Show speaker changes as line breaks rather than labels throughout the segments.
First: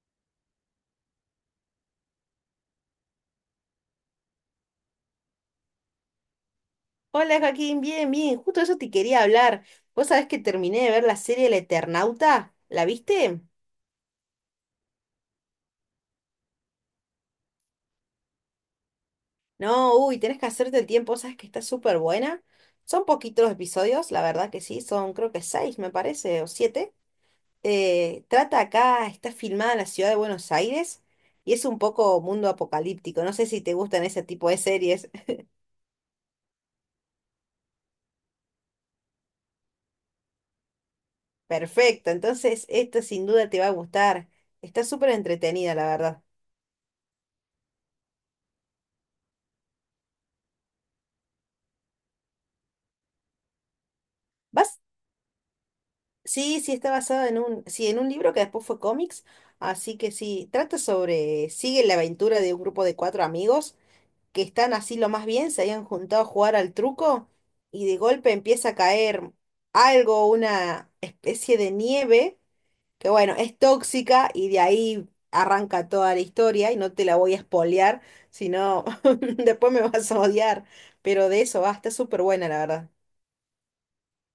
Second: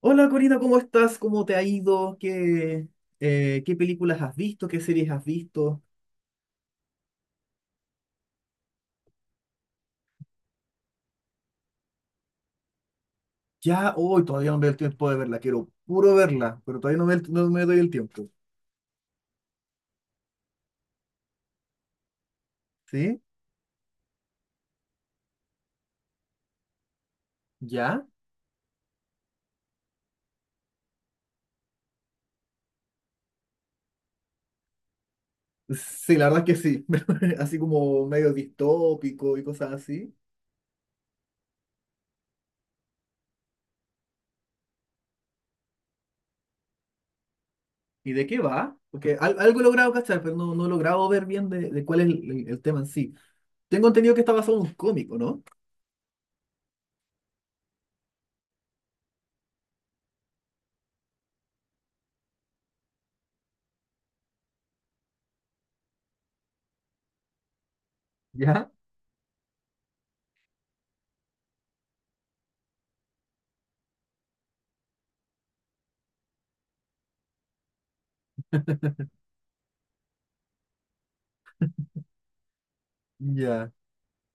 Hola, Corina, ¿cómo estás? ¿Cómo te ha ido? ¿Qué películas has visto? ¿Qué series has visto?
Hola Joaquín, bien, bien, justo eso te quería hablar. Vos sabés que terminé de ver la serie El Eternauta, ¿la viste?
Ya hoy todavía no me doy el tiempo de verla, quiero puro verla, pero todavía no me doy el tiempo.
No, uy, tenés que hacerte el tiempo, sabes que está súper buena. Son
¿Sí?
poquitos los episodios, la verdad que sí, son creo que seis, me parece, o siete.
¿Ya?
Trata acá, está filmada en la ciudad de Buenos Aires y es un poco mundo apocalíptico. No sé si te gustan ese tipo de series.
Sí, la verdad es que sí, así como medio distópico y cosas así.
Perfecto, entonces esta sin duda te va a gustar. Está súper entretenida, la verdad.
¿Y de qué va? Porque algo he logrado cachar, pero no he logrado ver bien de cuál es el tema en sí. Tengo entendido que está basado en un
¿Vas?
cómic, ¿o no?
Sí, sí, está basada en un, sí, en un libro que después fue cómics, así que sí, trata sobre, sigue la aventura de un grupo de cuatro amigos que están así lo más bien, se habían juntado a jugar al truco y de golpe
¿Ya?
empieza a caer algo, una especie de nieve, que bueno, es tóxica y de ahí arranca toda la historia y no te la voy a spoilear, sino después me vas a odiar, pero de eso va, está súper buena la verdad.
Ya,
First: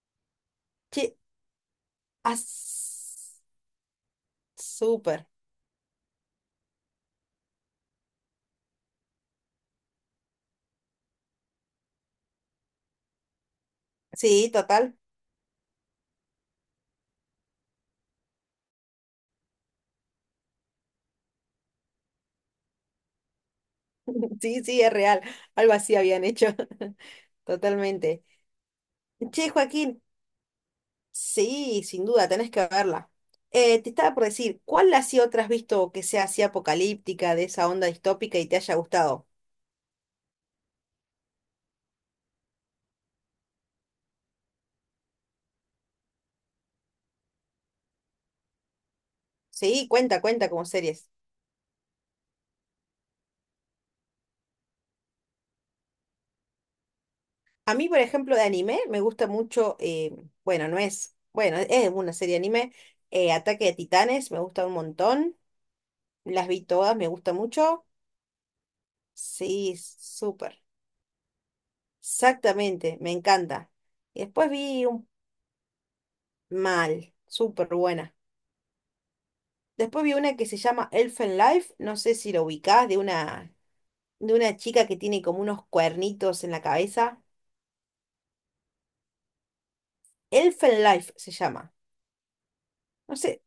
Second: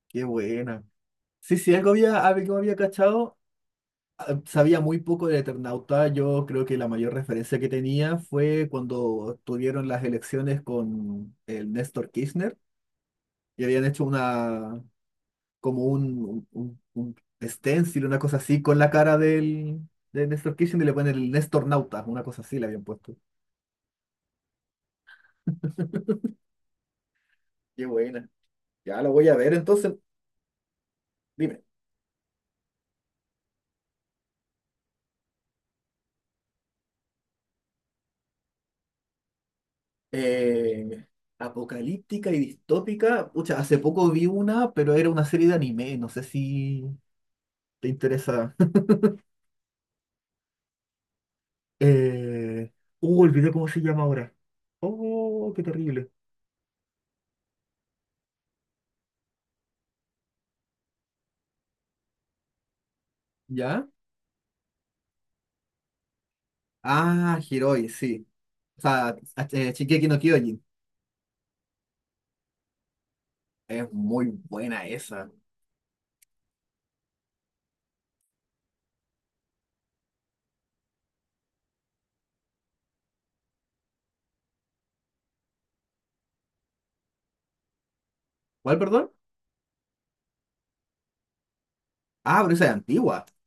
qué buena.
Che,
Sí, sí, algo había cachado,
as-
ah, sabía muy poco
súper.
de Eternauta. Yo creo que la mayor referencia que tenía fue cuando tuvieron las elecciones con el Néstor Kirchner y habían hecho
Sí,
una,
total.
como un stencil, una cosa así, con la cara de Néstor Kirchner, y le ponen el Néstor Nauta, una cosa así le habían puesto.
Sí, sí, es real. Algo así habían hecho.
Qué
Totalmente.
buena. Ya lo voy a
Che,
ver entonces.
Joaquín,
Dime.
sí, sin duda, tenés que verla. Te estaba por decir, ¿cuál así otra has visto que sea así apocalíptica, de esa onda distópica y te haya gustado?
Eh, Apocalíptica y distópica. Pucha, hace poco vi una, pero era una serie de anime. No sé si te interesa.
Sí, cuenta, cuenta como series.
Eh, Olvidé cómo se llama ahora. Oh, qué terrible.
A mí, por ejemplo, de anime me gusta mucho, bueno, no es, bueno, es una serie de anime, Ataque de
¿Ya?
Titanes, me gusta un montón, las vi todas, me gusta
Ah,
mucho.
Hiroi, sí. O sea,
Sí,
Shingeki no
súper.
Kyojin.
Exactamente, me encanta.
Es
Y
muy
después vi
buena
un
esa.
mal, súper buena. Después vi una que se llama Elfen Life, no sé si lo ubicás, de una, chica que tiene como unos cuernitos en la cabeza.
¿Cuál, perdón?
Elfen Life se llama.
Ah, pero esa es
No
antigua.
sé,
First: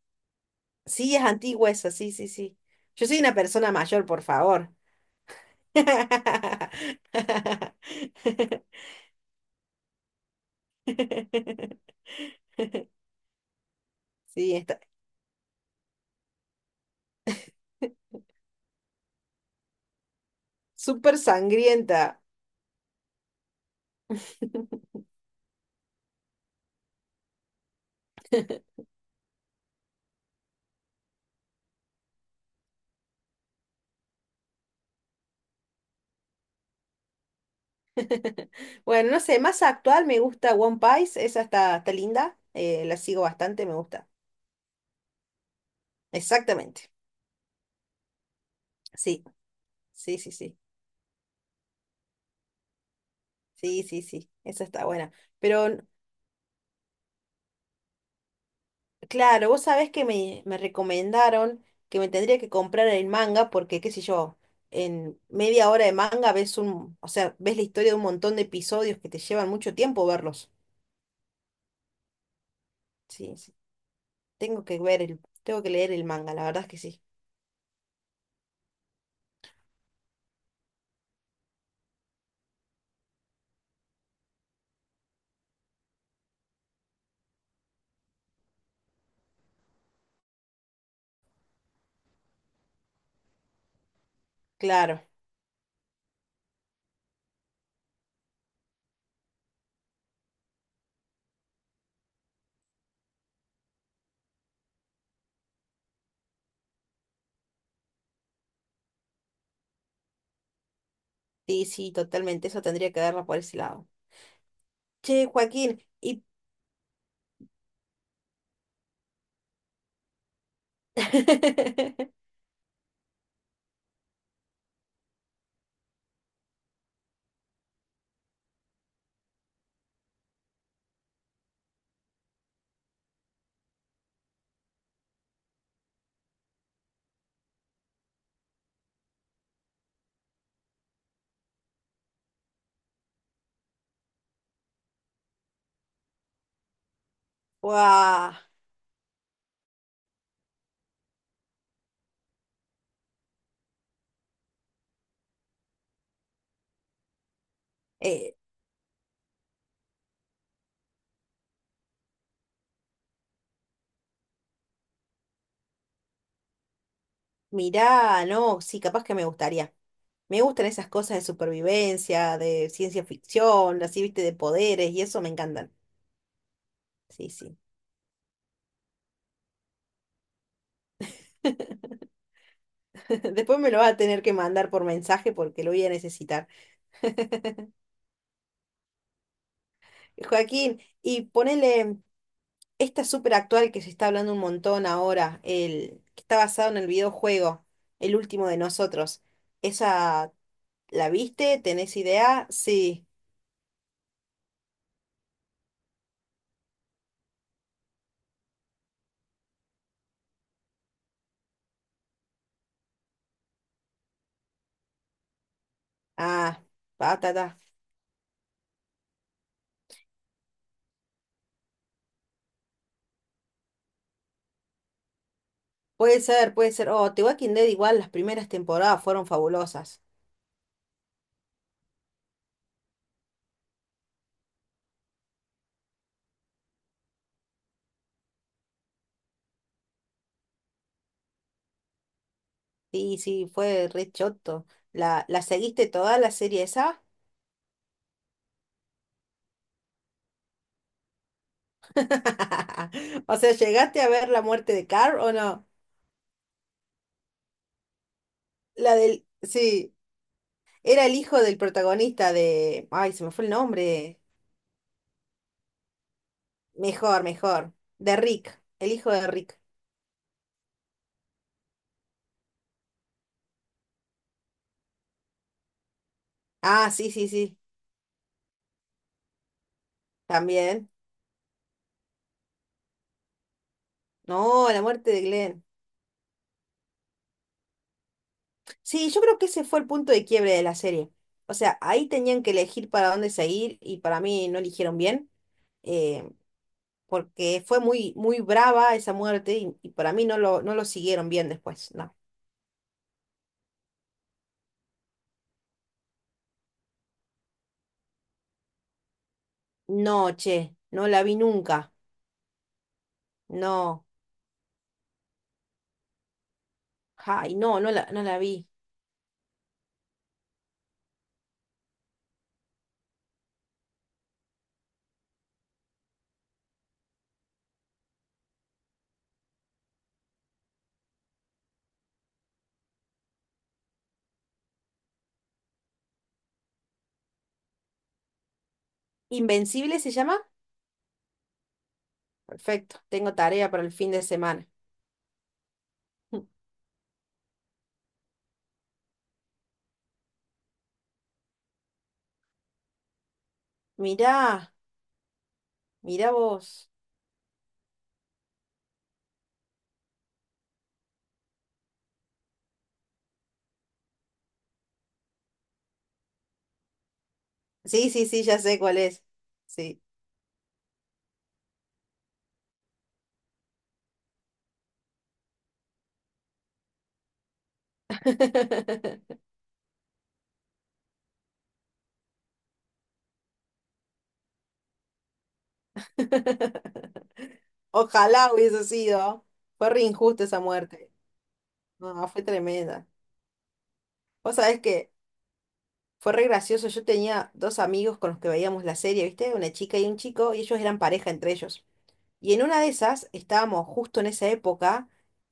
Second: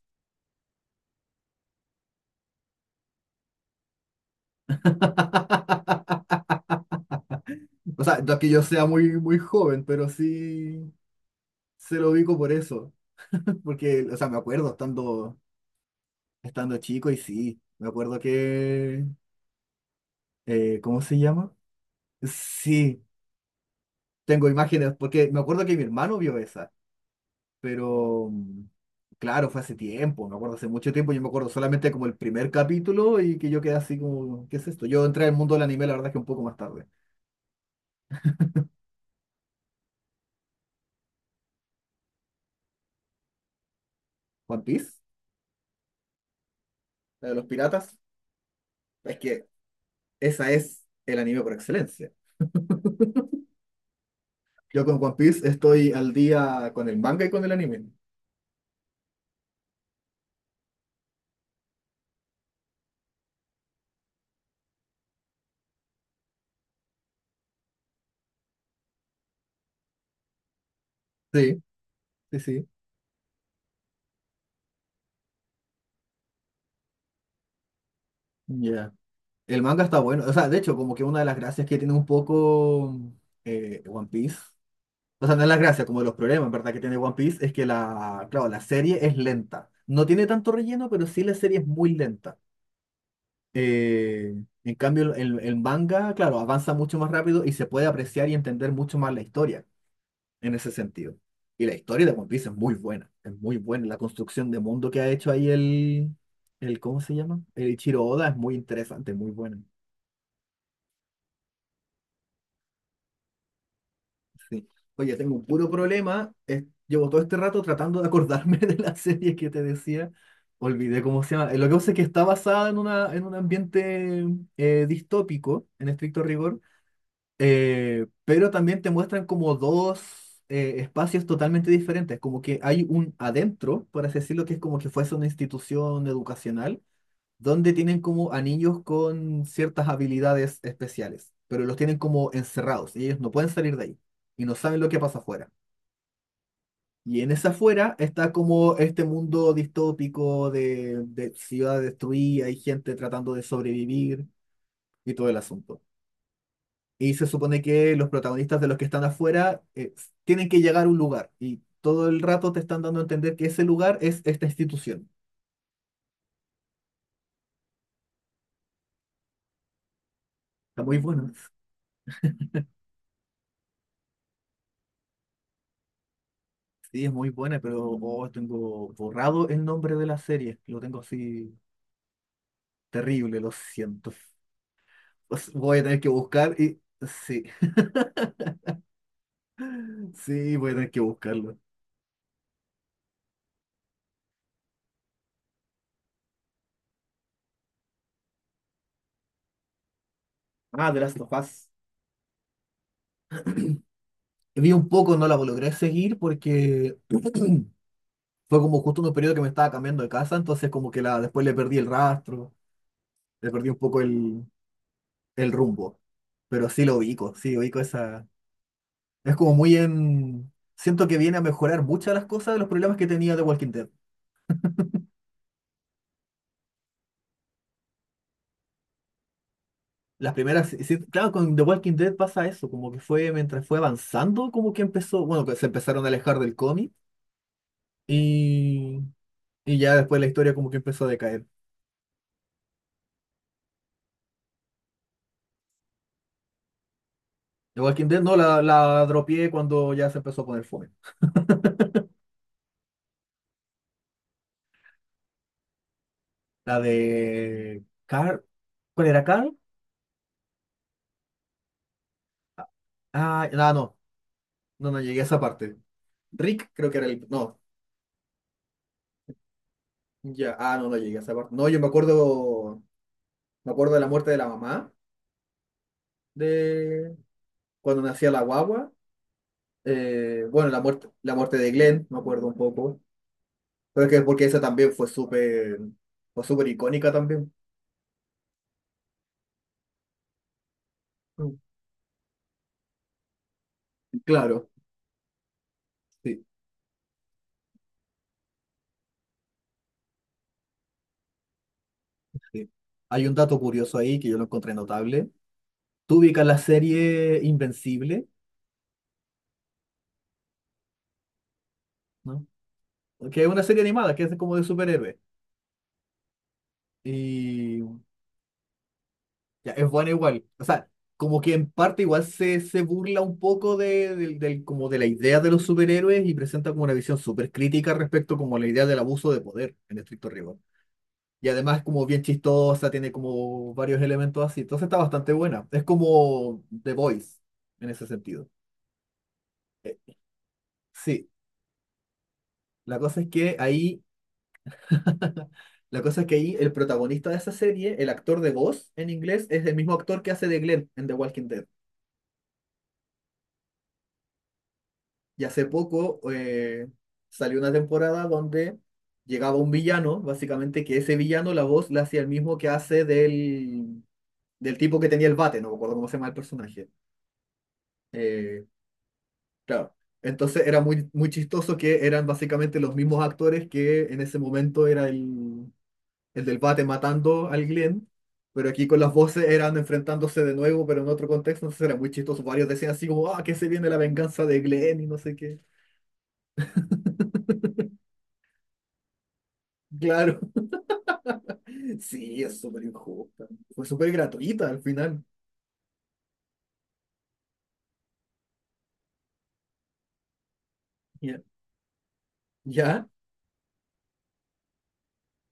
sí, es antigua esa, sí, sí, sí. Yo soy una persona mayor, por favor.
O sea, no es que yo sea muy joven, pero sí se lo ubico por eso. Porque, o sea,
Sí, está
estando chico y sí, me acuerdo que… ¿cómo se
súper
llama?
sangrienta.
Sí, tengo imágenes, porque me acuerdo que mi hermano vio esa. Pero claro, fue hace tiempo, me acuerdo hace mucho tiempo, yo me acuerdo solamente como el primer capítulo y que yo quedé así como, ¿qué es esto? Yo entré al mundo del anime, la verdad es que un poco más tarde.
Bueno, no sé, más actual me gusta One Piece, esa está linda, la sigo bastante, me gusta.
One Piece,
Exactamente,
la de los piratas, es
sí,
que
sí, sí,
esa
sí,
es el anime por excelencia.
sí, sí, sí, esa
Yo
está
con
buena.
One Piece
Pero
estoy al día con el manga y con el anime.
claro, vos sabés que me recomendaron que me tendría que comprar el manga porque, qué sé yo, en media hora de manga ves un, o sea, ves la historia de un montón de episodios que te llevan mucho tiempo verlos.
Sí, sí, sí.
Sí, sí, tengo que ver el, tengo que leer el manga, la verdad es que sí.
Ya. El manga está bueno, o sea, de hecho, como que una de las gracias que tiene un poco One Piece, o sea, no es la gracia, como de los problemas, ¿verdad? Que tiene One Piece es que la, claro, la serie es lenta. No tiene tanto relleno, pero sí la serie es muy lenta. Eh, en
Claro,
cambio, el manga, claro, avanza mucho más rápido y se puede apreciar y entender mucho más la historia en ese sentido. Y la historia de One Piece es muy buena, es muy buena. La construcción de mundo que ha hecho ahí el ¿cómo se llama? El Ichiro Oda es muy interesante, muy buena.
sí, sí, totalmente, eso tendría que verla por ese lado.
Sí. Oye,
Che,
tengo un puro
Joaquín, y…
problema. Llevo todo este rato tratando de acordarme de la serie que te decía. Olvidé cómo se llama. Lo que pasa es que está basada en, una, en un ambiente distópico, en estricto rigor, pero también te muestran como dos espacios totalmente diferentes. Como que hay un adentro, por así decirlo, que es como que fuese una institución educacional donde tienen como anillos con ciertas habilidades especiales, pero los tienen como encerrados y ellos no pueden salir de ahí y no saben lo que pasa afuera. Y en esa afuera está
Guau,
como este mundo distópico de ciudad destruida, hay gente tratando de sobrevivir y todo el asunto. Y se supone que los
eh,
protagonistas de los que están afuera tienen que llegar a un lugar y todo el rato te están dando a entender que ese lugar es esta institución.
mirá, no, sí, capaz que me gustaría. Me gustan
Está
esas
muy
cosas de
bueno.
supervivencia, de ciencia ficción, así, viste, de poderes, y eso me encantan.
Sí, es muy
Sí, sí.
buena, pero oh, tengo borrado el nombre de la serie. Lo tengo así terrible, lo
Después me lo vas a
siento.
tener que mandar por mensaje porque lo
Voy a
voy a
tener que
necesitar.
buscar y… Sí, sí, voy a
Joaquín,
tener que
y
buscarlo.
ponele esta súper actual que se está hablando un montón ahora, el que está basado en el videojuego, El último de nosotros. ¿Esa
Ah, The
la
Last of
viste?
Us.
¿Tenés idea? Sí.
Vi un poco, no la logré seguir porque fue como justo en un periodo que me estaba cambiando de casa, entonces como que la, después le perdí el rastro, le perdí un poco el rumbo.
Ah,
Pero sí lo
ta, ta,
ubico, sí,
ta.
ubico esa… Es como muy en… Siento que viene a mejorar muchas de las cosas de los problemas que tenía de Walking Dead.
Puede ser, puede ser. Oh, The Walking Dead igual las primeras temporadas fueron fabulosas.
Las primeras, sí, sí, claro, con The Walking Dead pasa eso, como que fue mientras fue avanzando, como que empezó, bueno, que se empezaron a alejar del cómic y, y ya después la historia como que empezó a decaer.
Sí, sí, fue re choto. ¿La seguiste toda la serie esa?
The Walking Dead no, la dropié cuando ya se empezó a poner fome.
O sea, ¿llegaste a ver la muerte de Carl o no?
La de Carl,
La
¿cuál era
del…
Carl?
Sí, era el hijo del protagonista de… Ay, se me fue
Ah,
el
no, no,
nombre.
no, no llegué a esa parte. Rick creo que era
Mejor,
el, no,
mejor. De Rick, el hijo de Rick.
ya, ah, no, no llegué a esa parte. No, yo me acuerdo de la muerte de la mamá,
Ah, sí,
de
sí, sí.
cuando nacía la guagua. Bueno,
También.
la muerte de Glenn, me acuerdo un poco. Pero es que porque esa
No, la
también
muerte de Glenn.
fue súper icónica también.
Sí, yo creo que ese fue el punto de quiebre de la serie. O
Mm.
sea, ahí tenían que elegir para dónde seguir y para mí no
Claro,
eligieron bien, eh,
sí,
porque fue muy, muy brava esa muerte y para mí no lo siguieron bien después. No.
sí. Hay un dato curioso ahí que yo lo encontré notable. Tú ubicas la serie Invencible,
No, che, no la vi nunca.
¿no? Que es una serie
No.
animada, que es como de superhéroes.
Ay, no, no
Y
la, no la vi.
ya, es buena igual. O sea, como que en parte igual se, se burla un poco como de la idea de los superhéroes y presenta como una visión súper crítica respecto como a la idea del abuso de poder en estricto rigor. Y además es como bien chistosa, tiene como varios elementos así. Entonces está bastante buena. Es como The Voice en ese sentido. Eh,
¿Invencible se llama?
sí, la
Perfecto,
cosa es
tengo
que
tarea para el
ahí,
fin de semana.
la cosa es que ahí el protagonista de esa serie, el actor de voz en inglés, es el mismo actor que hace de Glenn en The Walking Dead.
Mirá,
Y hace poco
mirá vos.
salió una temporada donde llegaba un villano, básicamente, que ese villano la voz la hacía el mismo que hace del tipo que tenía el bate, no me acuerdo cómo se llama el personaje.
Sí, sí, sí, ya
Eh,
sé cuál es.
Claro.
Sí.
Entonces era muy chistoso, que eran básicamente los mismos actores, que en ese momento era el del bate matando al Glenn, pero aquí con las voces eran enfrentándose de nuevo, pero en otro contexto, entonces era muy chistoso. Varios decían así como, ah, que se viene la venganza de Glenn y no sé qué.
Ojalá hubiese sido. Fue re
Claro,
injusta esa muerte. No,
sí,
fue
es súper
tremenda.
injusta. Fue súper
Vos
gratuita al
sabés que
final.
fue re gracioso. Yo tenía dos amigos con los que veíamos la serie, ¿viste? Una chica y un chico, y ellos eran pareja
Ya.
entre ellos. Y en una de
¿Ya?
esas estábamos justo en esa época,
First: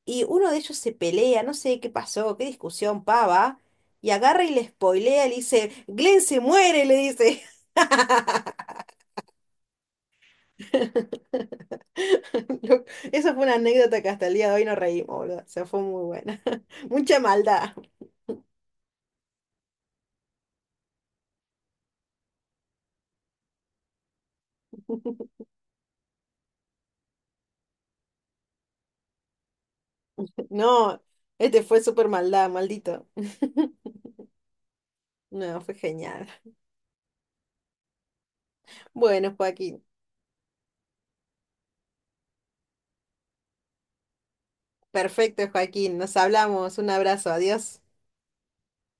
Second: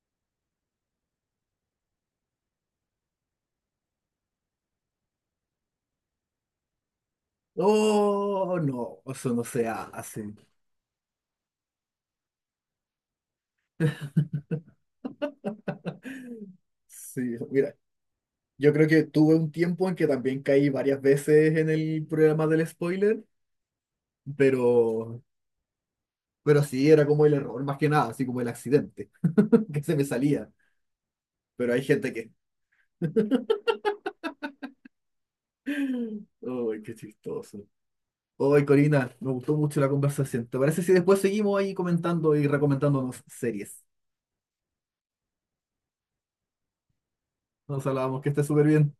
y uno de ellos se pelea, no sé qué pasó, qué discusión pava, y agarra y le spoilea, le dice, Glenn se muere, le dice.
Oh, no, eso no se hace.
Lo- Esa fue una anécdota que hasta el día de hoy nos reímos, boludo. O sea, fue muy buena. Mucha
Sí,
maldad.
yo creo que tuve un tiempo en que también caí varias veces en el programa del spoiler, pero, pero sí, era como el error más que nada, así como el accidente, que se me salía.
No, este
Pero
fue
hay
súper
gente que…
maldad, maldito. No, fue genial.
¡Ay, qué chistoso! ¡Ay, Corina! Me
Bueno,
gustó mucho
Joaquín.
la conversación. ¿Te parece si después seguimos ahí comentando y recomendándonos series?
Perfecto, Joaquín. Nos hablamos. Un abrazo. Adiós.
Nos hablábamos que esté súper bien.